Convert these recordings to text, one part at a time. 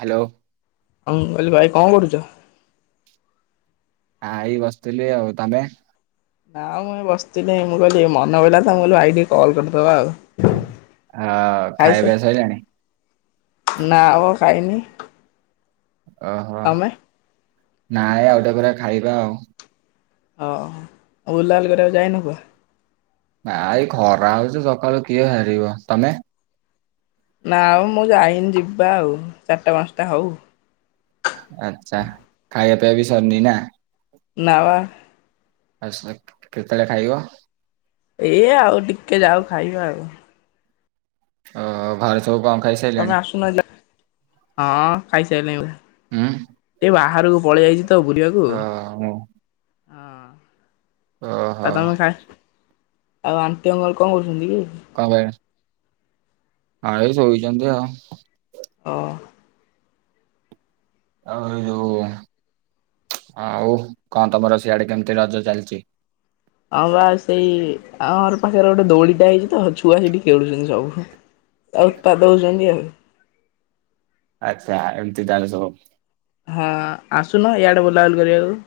Hello. ହଁ କହିଲି ଭାଇ କଣ କରୁଛ? ନାଇଁ ବସିଥିଲି ଆଉ, ତମେ? ନା ମୁଁ ଏ ବସିଥିଲି ମୁଁ କହିଲି ମନ କହିଲା ତ କହିଲ ଭାଇକି ଟିକେ କଲ୍ କରିଦବା ଆଉ। ହଁ ଖାଇସା ଖାଇବା ସଇଲାଣି? ନା ଆବ ଖାଇନି। ଓହୋ, ତମେ ନାଇଁ ଆଉଟେ ପରେ ଖାଇବା ଆଉ। ହଁ ବୁଲାବୁଲି କରିବାକୁ ଯାଇନ କୁହ? ନାଇ ଖରା ହଉଛି ସକାଳୁ କିଏ ଭାରିବ, ତମେ? ନା ଆଉ ମୁଁ ଯାଇନି ଯିବା ଆଉ ଚାରିଟା ପାଞ୍ଚଟା ହଉ। ଆଚ୍ଛା ଖାଇବା ପିଆ ବି ସରନି ନା? ନା ବା। ଆସ କେତେବେଳେ ଖାଇବ? ଏଇ ଆଉ ଟିକେ ଯାଉ ଖାଇବା ଆଉ। ଅ ଘରେ ସବୁ କଣ ଖାଇ ତମେ ଆସୁନ ଯ, ହଁ ଖାଇସାଇଲିଣୀ। ହୁଁ ଏ ବାହାରକୁ ପଳେଇ ଆଇଛି ତ ବୁୁରିବାକୁ। ଓହୋ ଆଉ ଓହୋ ତମେ ଖାଇ, ଆଉ ଆଣ୍ଟୀ ଅଙ୍କଲ କଣ କରୁଛନ୍ତି କି? କଣ ପାଇଁ? ଏଇ ଶୋଇଛନ୍ତି ଆଉ। ଓ। ଆଉ ଏଇ ଯୋଉ ଆଉ କଣ ତମର ସିଆଡେ କେମତି ରଜ ଚାଲିଛି? ହଁ ବା ସେଇ ଆମ ଘର୍ ପାଖରେ ଗୋଟେ ଦୋଳିଟା ହେଇଛି ତ ଛୁଆ ସେଇଠି ଖେଳୁଛନ୍ତି ସବୁ। ଆ ଉତ୍ପାତ ହଉଛନ୍ତି ଆଉ। ଆଚ୍ଛା, ଏମତି ତାହେଲେ ସବୁ। ହଁ, ଆସୁନ ଇଆଡେ ବୁଲାବୁଲି କରିବାକୁ।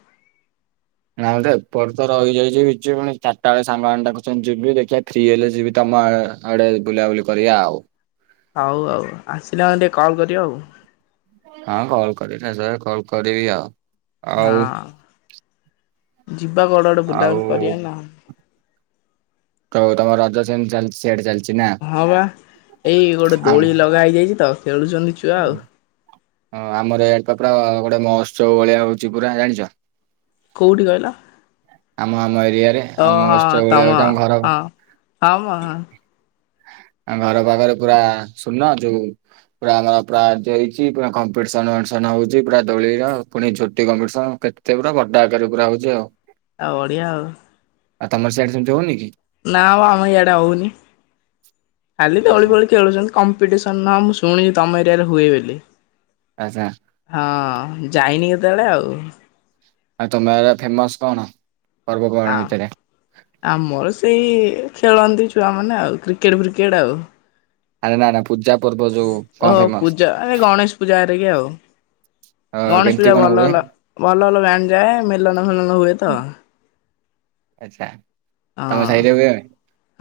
ନା ଏପଟ ତ ରହିଯାଇଛି, ଯିବ ପୁଣି ଚାରିଟା ବେଳେ, ସାଙ୍ଗମାନେ ଡାକୁଛନ୍ତି ଯିବି, ଦେଖିବା ଫ୍ରି ହେଲେ ଯିବି ତମ ଆଡେ ବୁଲାବୁଲି କରିବା ଆଉ। ହଉ ଆଉ, ଆସିଲେ ମାନେ ଟିକେ କଲ୍ କରିବ ଆଉ। ହଁ କଲ କରିବି, କଲ କରିବି ଆଉ। ଆଉ ହଁ, ଯିବା କୁଆଡ଼େ ଗୋଟେ ଆଉ ବୁଲାବୁଲି କରିବା ନା। ତ ତମ ରଜ, ସେମତି ଚାଲିଛି, ସିଆଡେ ଚାଲିଛି ନା? ହଁ ବା, ଏଇ ଗୋଟେ ଆମ ଦୋଳି ଲଗା ହେଇଯାଇଛି ତ, ଖେଳୁଛନ୍ତି ଛୁଆ ଆଉ। ହଁ, ଆମର ଏଡ ପାପଡା, ଗୋଟେ ମହୋତ୍ସବ ଭଳିଆ ହଉଛି ପୁରା ଜାଣିଛ? କୋଉଠି କହିଲ? ଆମ ଆମ ଏରିଆରେ, ଓ ଆଉ ମହୋତ୍ସବ୍ ଭଳିଆ ହଉଛି, ଆମ ଘର ଆଉ ହଁ ହଁ। ଆ ଘର ପାଖରେ ପୁରା ଶୂନ ଯୋଉ ପୁରା ଆମର ପୁରା ଏମତୀ ହେଇଛି, ପୁରା କମ୍ପିଟିସନ ଟିସନ୍ ହଉଛି, ପୁରା ଦୋଳିର, ପୁଣି ଝୋଟି କମ୍ପଟିସନ, କେ ସେ ପୁରା, ବଡ ଆକାରରେ ପୁରା ହଉଛି ଆଉ। ଆଉ ବଢିଆ ଆଉ। ଆ ତମର ସିଆଡେ ସେମିତି ହଉନି କି? ନାଁମ ଆମ ଇଆଡେ ଆଉ ହଉନି ଖାଲି ଏ ଦୋଳି ଫୋଳି ଖେଳୁଛନ୍ତି। କମ୍ପିଟେସନ ମୁଁ ଶୁଣିଛି ତମ ଏରିଆରେ ହୁଏ ବେଲି। ଆଛା। ହଁ ଯାଇନି କେତେବେଳେ ଆଉ। ଆଉ ତମେ ଏରା ଫେମସ କଣ? ପର୍ବପର୍ବାଣି ହଁ। ଭିତରେ। ଆମର ସେଇ, ଖେଳନ୍ତି ଛୁଆମାନେ, ଆଉ କ୍ରିକେଟ ଫ୍ରିକେଟ ଆଉ। ଆରେ ନା ନା ପୂଜା ପର୍ବ ଯଉ ଓହ ପୂଜ ଏ ଗଣେଶ ପୂଜାହେରିକା ଆଉ। ଅ ଗଣେଶ କେମିତି ପୂଜା କଣ ଭଲ ହୁଏ? ଭଲ ଭଲ ଭଲ ଲାଇନ ଯାଏ ମେଲନ ଫେଲନ ହୁଏ ତ। ଆଚଛା। ହଁ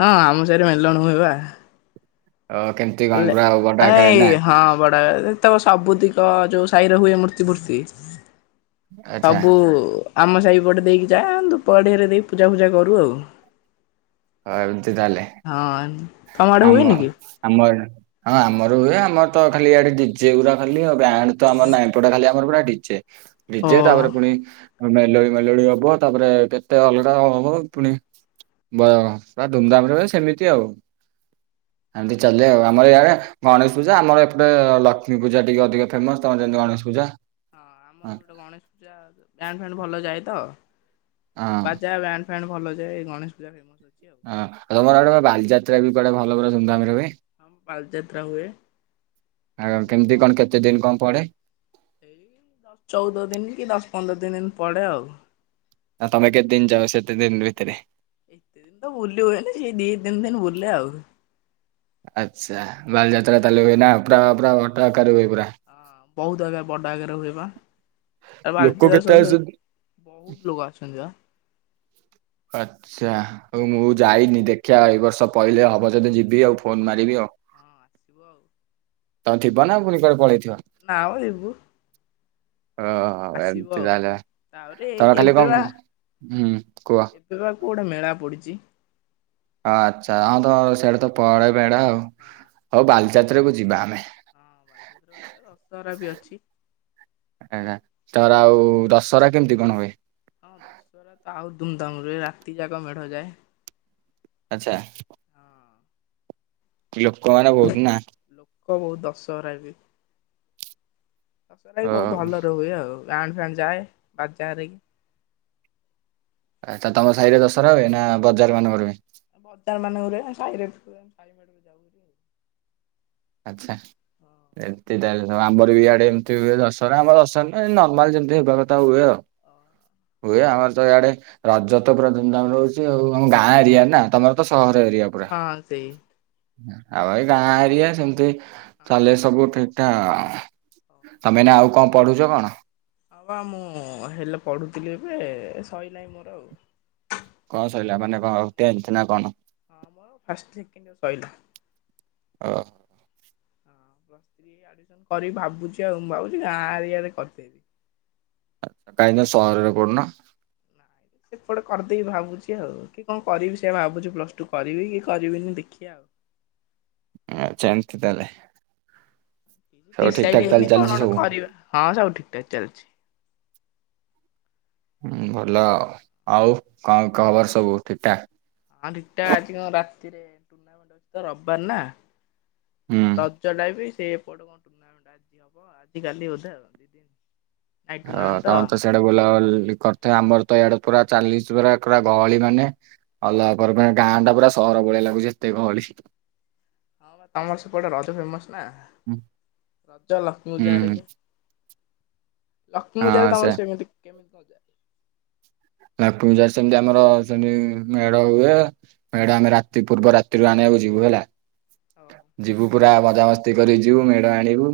ହଁ ଆମ ସାହିରେ ମେଲଣ ହୁଏବା। ଅ କେମ ଏଇ ହଁ ବଡ଼ା [inaudible] ତକ ସବୁତିକ, ଯୋଉ ସାହିରେ ହୁଏ ମୂର୍ତ୍ତି ଫୂର୍ତ୍ତି ଆଚ୍ଛା ସବୁ ଆମ ସାହିପଟେ ଦେଇକି ଯାଏ ଆମେ ଧୂପକାଠି ହେରିକା ଦେଇ ପୂଜା ଫୂଜା କରୁ ଆଉ। ଓ, ଏମିତି ତାହେଲେ ହଁ ତମଆଡେ ଆମ ହୁଏନି କି? ଆମର ଆଡ଼ ହଁ ଆମର ହୁଏ, ଆମର ତ ଖାଲି ଇଆଡେ, ଡିଜେଗୁରା ଖାଲି ଆଉ। ବ୍ୟାଣ୍ଡ ତ ଆମର ନାଇଁ ଏପଟେ ଖାଲି ଆମର ପୁରା ଡିଜେ। ଓ ଡିଜେ, ତାପରେ ପୁଣି ହଁ ମେଲୋଡି ମେଲୋଡି ହବ ତାପରେ କେତେ ଅଲଗା ହବ ପୁଣି ବୟ ପୁରା ଧୁମଧାମରେ ହୁଏ ସେମିତି ଆଉ। ଏମିତି ଚାଲେ ଆଉ। ଆମର ଇଆଡେ ଗଣେଶ ପୂଜା, ଆମର ଏପଟେ ଲକ୍ଷ୍ମୀ ପୂଜା ଟିକେ ଅଧିକ ଫେମସ, ତମ ଯେମିତି ଗଣେଶ ପୂଜା। ଆମର ହଁ ଏପଟ ଗଣେଶ ପୂଜା ବ୍ୟାଣ୍ଡ ଫ୍ୟାଣ୍ଡ ଭଲ ଯାଏ ତ, ହଁ ହଁ। ବାଜା ବ୍ୟାଣ୍ଡ ଫ୍ୟାଣ୍ଡ ଭଲ ଯାଏ, ଗଣେଶ ପୂଜା ଫେମସ ଅଛି ଆଉ। ହଁ ତମର ହିଆଡେ ପା ବାଲିଯାତ୍ରା ବି କୁଆଡେ ଭଲ, ଭଲ ହଁ ଧୁମଧାମ ରେ ହୁଏ? ଆମ ବାଲିଯାତ୍ରା ହୁଏ ଆ ବହୁତ କେମିତି ଷ୍ଟଲ୍ କଣ, ପଡେ କେତେ ଦିନ କଣ ପଡେ? ଏଇ ଚଉଦ ଦିନି କି, ଦଶ ପନ୍ଦର ଦିନ ଇନ୍ତି ପଡେ ଆଉ। ଆ ତମେ କେତେ ଦିନ ଯାଅ, ସେତେ ଦିନ ଭିତରେ? ଏତେ ଦିନ ବୁଲି ହୁଏନି ହେଇ ଦିଇ ତିିନ ଦିନ ବୁଲେ ଆଉ। ଆଚ୍ଛା, ବାଲିଯାତ୍ରା ତାଲେ ହୁଏ ନା ପୁରା ପୁରା ବଟ ଆକାରରେ ହୁଏ ପୁରା। ହଁ ବହୁତ ଆଜ୍ଞା ବଡ ଆକାରରେ ହୁଏପା, ଆ ଲୋକ ବାଲିଯାତ୍ରା କେତେ ସବୁ ସ ଆସନ୍ତି? ବହୁତ ଲୋକ ଆସୁଚନ୍ତି ବା। ଆଚ୍ଛା। ଆଉ ମୁଁ ଯାଇନି ଦେଖିଆ ଏଇ ବର୍ଷ ପହିଲେ ହବ ଯଦି ଯିବି ଆଉ ଫୋନ ହଁ ଆସ ମାରିବି ଆଉ। ହଁ ଆସିବ ଆଉ। ତମେ ଥିବ ନା ପୁଣି କୁଆଡେ ପଳେଇଥିବ? ନାଁମ ଜିବୁ। ଓ ଏମିତି ଆଉ। ତାହେଲେ ତାପରେ ତର ଖାଲି କଣ ହୁଁ କୁହ? ହେଇବା କଉ ଗୋଟେ ମେଳା ପଡିଛି? ଆଚ୍ଛା ହଁ ତମର ସିଆଡେ ତ ପଳେ ବେଡା ଆଉ ହଁ ହଉ ବାଲିଯାତ୍ରାକୁୁ ଯିବା ଆମେ। ହଁ ବାଲିଯାତ୍ରା ଦଶହରା ବି ଅଛି। ଆଜ୍ଞା ତର ଆଉ ଦଶହରା କେମିତି କଣ ହୁଏ? ହଁ ଦଶହରା ତ ଆଉ ଧୁମଧାମରେ ହୁଏ ରାତି ଯାକ ମେଢ ଯାଏ। ଆଚ୍ଛା। ଲୋକ ମାନେ ବହୁତୁନା। ହୋ ବହୁତ୍ ଦଶହରାବି। ଦଶହରାବି ଓ ବହୁତ୍ ଭଲରେ ହୁଏ ଆଉ ଗାଡ୍ ଫାଡ୍ ଯାଏ ବାଜାହରେକି ଆଚ୍ଛା ତମ ସାହିରେ ଦଶହରା ହୁଏ ନା ବଜାର ହଁ ମାନଙ୍କରେ ହୁଏ। ବଜାର ମାନଙ୍କରେ ହୁଏ ଆମ ସାଇରେବି ଆଚ୍ଛା। ଏମିତି ତାହେଲେ ସବୁ ଆମରବି ଇଆଡ଼େ ଏମିତି ହୁଏ ଦଶହରା ଆମ ଦଶ ନର୍ମାଲ ଯେମିତି ହେବା କଥା ହୁଏ ଆଉ। ହଁ ଓ ହୁଏ ହଁ ଆମରତ ଇଆଡ଼େ ରଜତ ପୁରା ଧୁମୁଧାମରେ ହଉଚି ଆଉ ଆମ ଗାଁ ଏରିଆନା ତମରତ ହଁ ସହର ଏରିଆ ପୁରା। ହଁ ସେଇ ଆଉ ଏଇ ଗାଁ ଏରିଆ ସେମିତି ଚାଲେ ହଁ। ସବୁ ଠିକ୍ ଟା ତମେ ଏଇନା ଆଉ କଣ ପଢୁଚ କଣ? ହଁବା ମୁଁ ହେଲେ ପଢୁଥିଲି ଏବେ ଏସାଇଲାଏଇ ମୋର ଆଉ। କଣ ସଇଲା ମାନେ କଣ ଟେନ୍ଥେ ନାକଣ? ହଁ ମୋର ଫାଷ୍ଟିୟର ଏବେ ସଇଲା। ହଁ। ରି ଆଡ଼ିମିସନ୍ କରିମି ଭାବୁଚି ଆଉ ମୁଁ ଭାବୁଚି ଗାଁ ଏରିଆରେ କରିଦେବି। ଆଛା ଟାଇନ ସାହରରେ କରୁନ। ସେପଟେ କରିଦେଇକି ଭାବୁଚି ଆଉ କିକଣ କରିବି ସେଆ ଭାବୁଚି ପ୍ଲସ୍ ଟୁ କରିବିକି କରିବିନି ଦେଖିଆ ଆଉ। ଆଚ୍ଛା ଏମିତି ତାହେଲେ। ସବୁ ଠିକ ଡିସାଇଟ୍ ଠାକ ତାହେଲେ ହେଇନି କଣ ଚାଲିଛି ଗୋଟେ ସବୁ। କରିବା ହଁ ସବୁ ଠିକ୍ ଠାକ୍ ଚାଲିଚି। ହୁଁ ଭଲ ଆଉ ଆଉ କଣ ଖବର ସବୁ ଠିକଠା। ହଁ ରିଟା ଆଜି କଣ ରାତିରେ [unintelligible] ଆଜିତ ରବିବାରେନା ହୁଁ। ର ଚଳାଇବି ସେ ଏପଟେ କଣ [unintelligible] ଆଜି ହବ ଆଜି କାଲି ବୋଧେ। ନାଇଟ୍ ହଁ ଟୁର୍ଣ୍ଣାମେଣ୍ଟ ତ ତମରତ ସ ସିଆଡ଼େ ବୁଲାବୁଲି କରିଥାଏ ଆମରତ ଏଆଡ଼େ ପୁରା ଚାଲିଶି ପୁର କରା ଗହଳି ମାନେ ଅଲଗା କରି ପାଇଁ ଗାଁଟା ପୁରା ହଁ ସହର ଭଳିଆ ଲାଗୁଚି ଏତେ ଗହଳି। ହଁ ବା ତମର ସେପଟେ ରଜ ଫେମସ୍ ନା ହୁଁ ରଜ ଲକ୍ଷ୍ମୀ ପୂଜା ହୁଁ ହାରିକି। ଲକ୍ଷ୍ମୀ ପୂଜାରେ ହଁ ସେ ତମର ସେମିତି କେମିତି କଣ ଯାଏ। ଲକ୍ଷ୍ମୀପୂଜା ସେମିତି ଆମର ସେମିତି ମେଡ଼ ହୁଏ ମେଡ଼ ଆମେ ରାତି ପୂର୍ବ ରାତିରୁ ଆଣିବାକୁ ଯିବୁ ହେଲା। ଓହୋ ଯିବୁ ପୁରା ମଜାମସ୍ତି କରି ଯିବୁ ମେଢ଼ ଆଣିବୁ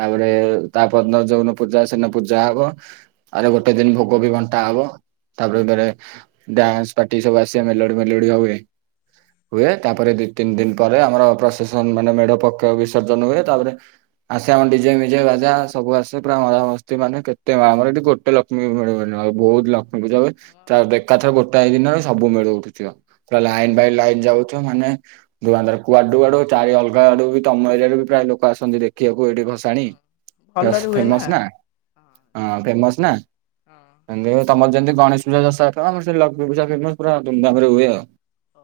ତାପରେ ତାପରଦିନ ଯୋଉନ ପୂଜା ସେନ ପୂଜା ହବ ଆରେ ଗୋଟେ ଦିନ ଭୋଗବି ଘଣ୍ଟା ହବ। ତାପରେ ଯେତେଳେ ଡ୍ୟାନ୍ସ ପାର୍ଟି ସବୁ ଆସିବେ ମେଲୋଡ଼ି ମେଲୋଡ଼ି ହୁଏ। ହୁଏ ତାପରେ ଦି ତିନି ଦିନି ପରେ ଆମର ପ୍ରଶାସନ ମାନେ ମେଢ଼ ପକ୍ଷ ବିସର୍ଜନ ହୁଏ ତାପରେ ଆସେ ଆମେ ଡିଜେ ମିଜେ ବାଜା ସବୁ ଆସେ ପୁରା ମଜାମସ୍ତି ମାନେ କେତେ ଆମର ଏଠି ଗୋଟେ ଲ ଲକ୍ଷ୍ମୀ ମିଳିବନି ଆଉ ବହୁତ୍ ଲକ୍ଷ୍ମୀପୂଜା ହୁଏ ହଁ। ତାର ଏକାଥରେ ଗୋ ଗୋଟାଏ ଦିନରେ ସବୁ ମେଢ଼ ଉଠୁଥିବ ପୁରା ହଁ। ଲାଇନ୍ ବାଇ ଲାଇନ୍ ଯାଉଥିବ ମାନେ ଦୁଆନ୍ଧାର କୁଆଡୁ କୁଆଡୁ ଚାରି ଅଲଗା ଆଡ଼ୁବି ତମ ଏରିଆରେବି ପ୍ରାୟ ଲୋକ ଆସନ୍ତି ଦେଖି ଖିବାକୁ ଏଇଠି ଭସାଣି ହଁ। ଫେସ୍ ଭଲରେ ହୁଏ ଫେମସ୍ ନା ହଁ ଫେମସ୍ ନା। ଏମିତି ତମର ଯେମିତି ଗଣେଶ ପୂଜା ଦଶରା ଖେଳ ଆମର ସେମିତି ଲକ୍ଷ୍ମୀ ପୁଜା ଫେମସ୍ ପୁରା ଧୁମଧାମରେ ହୁଏ ଆଉ।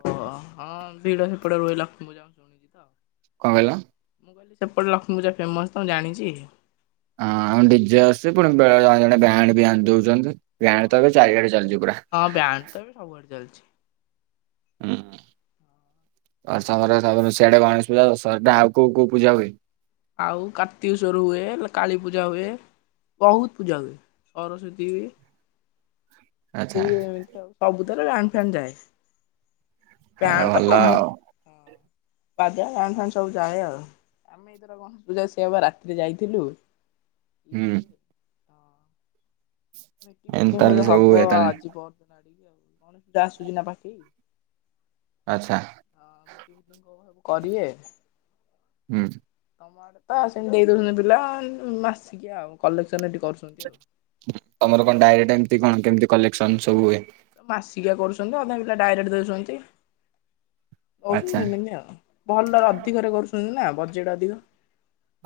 ହଁ ହଁ ଭିଡ଼ ସେପଟେ ରୁହେ ଲଷ୍ମୀ ପୂଜା ବେଳେ ମୁଁ ଶୁଣିଚିତ। କଣ କହିଲ? ମୁଁ କହିଲି ସେପଟେ ଲକ୍ଷ୍ମୀ ପୂଜା ଫେମସ୍ ତ ମୁଁ ଜାଣିଚି। ହଁ ଆମ ଡିଜେ ଆସେ ପୁଣି ବେଳେ ଜଣେ ବ୍ୟାଣ୍ଡେବି ଆଣି ଦଉଛନ୍ତି ବ୍ୟାଣ୍ଡତ ଏବେ ଚାରିଆଡ଼େ ଚାଲିଚି ପୁରା। ହଁ ବ୍ୟାଣ୍ଡ୍ ତ ଏବେ ସବୁଆଡେ ଚାଲିଚି। ହୁଁ ବର୍ଷାପରା ତାପରେ ସିଆଡେ ଗଣେଶ ପୂଜା ସଟା ଆଉ କୋଉ କୋଉ ପୂଜା ହୁଏ? ଆଉ କାର୍ତ୍ତିକଶ୍ଵର ହୁଏ କାଳୀପୂଜା ହୁଏ। ବହୁତ ପୂଜା ହୁଏ ସରସ୍ଵତୀ ହୁଏ। ଆଚ୍ଛା ହୁଏ ସ ସବୁଥିରେ ବ୍ୟାଣ୍ଡ୍ ଫ୍ୟାଣ୍ଡ୍ ଯାଏ। ଆଉ ବ୍ୟାଣ୍ଡ୍ ତ ଭଲ କମ ଆଉ ବାଜା ବ୍ୟାଣ୍ଡ୍ ଫ୍ୟାଣ୍ଡ ସବୁ ଯାଏ ଆଉ। ଆମେ ଏଇଥର ଗଣେଶ ପୂଜାରେ ସେଇଆ ବା ରାତିରେ ଯାଇଥିଲୁ। ହୁଁ ମିଟିଙ୍ଗ୍ ଏମିତି ଫିଟିଙ୍ଗ୍ ତାହେଲେ ବୋଧେ ସବୁ ହବ ହୁଏ ତାହେଲେ ଆଜି ପହରଦିନ ଆଡିକି ଆଉ ଗଣେଶ ପୂଜା ଆସୁଚି ନା ପାଖେଇ। ଆଚ୍ଛା ହଁ ମିଟିଙ୍ଗ୍ ଫିଟିଙ୍ଗ୍ କଣ ସବୁ କରିବେ। ହୁଁ ତମ ଆଡେ ତ ସେମିତି ଦେଇ ଦଉଛନ୍ତି ପିଲା ମାସିକିଆ ଆଉ କଲେକ୍ସନ ଏଠି କରୁ ତମର କଣ ଡାଇରେକ୍ଟ ଏମତି କଣ କେମିତି କଲେକ୍ସନ ସବୁ ହୁଏ? ମାସିକିଆ କରୁଛନ୍ତି ଅଧା ପିଲା ଡାଇରେକ୍ଟ ଦଉଚନ୍ତି ହଉଛି ଆଚ୍ଛା ସିମିତି ଆଉ। ଭଲ ରଦିକରେ କରୁଛନ୍ତି ନା ବଜେଟ ଅଧିକ।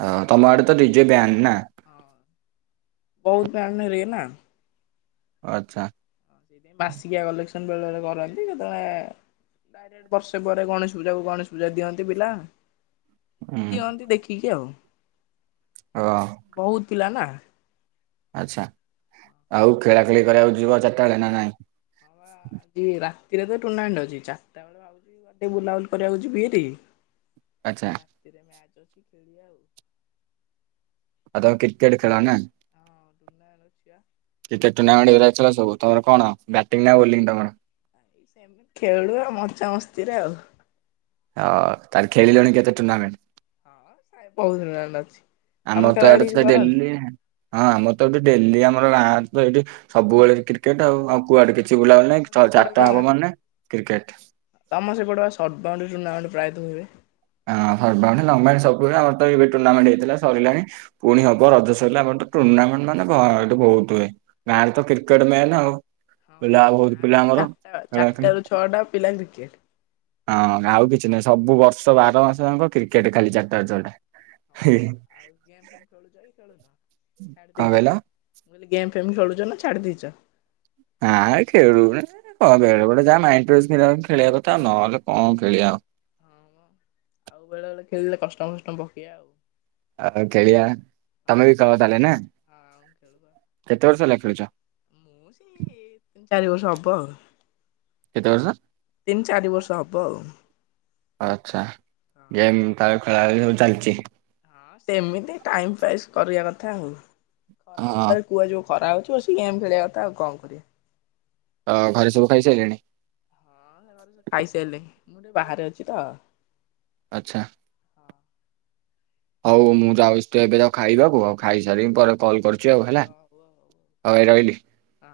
ହଁ ତମ ଆଡେ ତ ଡିଜେ ବ୍ୟାନ୍ ନା? ବୋହୁତ ପ୍ୟାନ ଏରିଆ ନା। ଆଚ୍ଛା ବାର୍ଷିକିଆ କଲେକ୍ସନ ବେଳେ ବେଳେ କରନ୍ତି କେତେବେଳେ ଡାଇରେକ୍ଟ ବର୍ଷେ ପରେ ଗଣେଶ ପୂଜାକୁ ଗଣେଶ ପୂଜା ଦିଅନ୍ତି ପିଲା। ହୁଁ ଦିଅନ୍ତି ଦେଖିକି ଆଉ। ଓ ବୋହୁତ ପିଲା ନା। ଆଚ୍ଛା ଆଉ ଖେଳାଖେଳି କରିବାକୁ ଯିବ ଚାରିଟା ବେଳେ ନା ନାଇଁ? ହଁ ବା ଆଜି ରାତିରେ ତ ଟୁର୍ଣ୍ଣାମେଣ୍ଟ ଅଛି ଚାରିଟା ବେଳେ ଭାବୁଚି କୁଆଡ଼େ ଟିକେ ବୁଲାବୁଲି କରିବାକୁ ଯିବି ହାରି। ଆଚ୍ଛା ଦିଇଟା ମ୍ୟାଚ୍ ଅଛି ଖେଳିବା ଆଉ। ଆଉ ତମେ କ୍ରିକେଟ୍ ଖେଳ ନା? ହଁ ଟୁର୍ନାମେଣ୍ଟ ଅଛି ଆଉ। କ୍ରିକେଟ ଟୁର୍ଣ୍ଣାମେଣ୍ଟରେ ବିରାଚଳା ସବୁ ତମର କଣ? ବ୍ୟାଟିଂ ନା ବୋଲିଂ ତମର। ବା ଏଇ ସେମିତି ଖେଳୁ ଆ ମଜାମସ୍ତିରେ ଆଉ। ଅ ତାହାଲେ ଖେଳିଲଣି କେତେ ଟୁର୍ଣ୍ଣାମେଣ୍ଟ୍? ଆ ବୋହୁତ ଟୁର୍ନାମେଣ୍ଟ ଅଛି। ତମେ ଆମର ଖେଳା ତ ଖେଳି ଇଆଡେ କିଛି ସୁଦା କରନି? ଡେଲି। ହଁ ଆମର ତ ଏଠି ଡେଲି ଆମର ଗାଁରେ ତ ଏଇଠି ସବୁବେଳେ କ୍ରିକେଟ ଆଉ। ଆଉ କୁଆଡେ ହଁ କିଛି ବୁଲାବୁଲି ତମ ନାହିଁ। ତ ସେପଟେ ବା ଚାରଟା ହବ ମାନେ କ୍ରିକେଟ। ତମ ସେପଟେ ସର୍ଟ ବାଉଣ୍ଡ୍ରି ଟୁର୍ଣ୍ଣାମେଣ୍ଟ ପ୍ରାୟତଃ ହୁଏ। ହଁ ହର୍ଟ ବାଉଣ୍ଡ୍ରି ଲଙ୍ଗ୍ ବାଉଣ୍ଡ୍ରି ସବୁଉରା ଆମର ତ ଏବେ ଟୁର୍ଣ୍ଣେଣ୍ଟହେଇଥିଲା ସରିଲାଣି। ପୁଣି ହବ ରଜ ସରିଲା ପରେ ତ ଟୁର୍ଣ୍ଣାମେଣ୍ଟ ମାନେ ଭ ଏଠି ବହୁତ ହୁଏ। ଗାଁରେ ତ କ୍ରିକେଟ ମେନ୍ ଆଉ। ହଁ ବା ପିଲା ବହୁତ ଗାଁରେ ପିଲା ଆମର ଚାରିଟା ଖେଳା ଖେଳି ଚାରିଟାରୁ ଛଅଟା ପିଲା କ୍ରିକେଟ। ହଁ ଆଉ କିଛି ନାହିଁ ସବୁ ବର୍ଷ ର୍ଷ ବାର ମାସ ଯାଙ୍କ କ୍ରିକେଟ ଖାଲି ହଁ ଚାରିଟ ଛଟା। ହଁ ବା ହି ହି ଆଉ ଗେମ୍ ଫେମ୍ ଖେଳୁଚ କି ଖେଳୁନ ଛାଡି କଣ ଦେଇଚ? କହିଲ ମୁଁ କହିଲି ଗେମ୍ ଫେମ୍ ଖେଳୁଚ ନା ଚଡ଼ିଦେଇଚ। ନାଇଁ ଖେଳୁନି କଁ ବେଳେ ବେଳେ ଯାହା ମାଇଣ୍ଡ ଫ୍ରେସ୍ ଖେଳିବା ପାଇଁ କଥା ଆଉ ନହେଲେ କଣ ଖେଳିବା ଆଉ। ହଁ ବା ଆଉ ବେଳେ ବେଳେ ଖେଳିଲେ କଷ୍ଟମ ଫଷ୍ଟମ ପକେଇବା ଆଉ। ଆଉ ଖେଳିବା ତମେ ହଁ ବି ଖେଳ ତାହେଲେ ନା ଆଉ ଖେଳୁ ବା କେତେ ବର୍ଷ ହେଲା ଖେଳୁଚ। ମୁଁ ସେଇ ତିନି ଚାରି ବର୍ଷ ହବ ଆଉ। କେତେ ବର୍ଷ ତିନି ଚାରି ବର୍ଷ ହବ ଆଉ। ଆଚ୍ଛା ଗେମ୍ ତା [unintelligible] ସବୁ ଚାଲିଚି। ହଁ ସେମିତି ଟାଇମ ପାସ୍ କରିବା କଥା ଆଉ ଖରାବେଳ ହଁ ଟାର କୁଆ ଯେଉଁ ଖରା ହୋଉଚି ବସିିକି ଗେମ୍ ଖେଳିବା କଥା ଆଉ କଣ କରିବେ। ଅଁ ଘରେ ସବୁ ଖାଇସାରିଲେଣି। ଘରେ ସବୁ ଖାଇସାଇ [unintelligible] ମୁଁ ଟିକେ ବାହାରେ ଅଛି ତ। ଆଚ୍ଛା। ହଁ ହଉ ମୁଁ ଯାଉଛି ତ ଏବେ [unintelligible] ଖାଇବାକୁ ଆଉ ଖାଇସାରିକି ମୁଁ ପରେ କଲ୍ କରୁଛି ଆଉ ହେଲା। [unintelligible] ରହିଲି। ହଁ।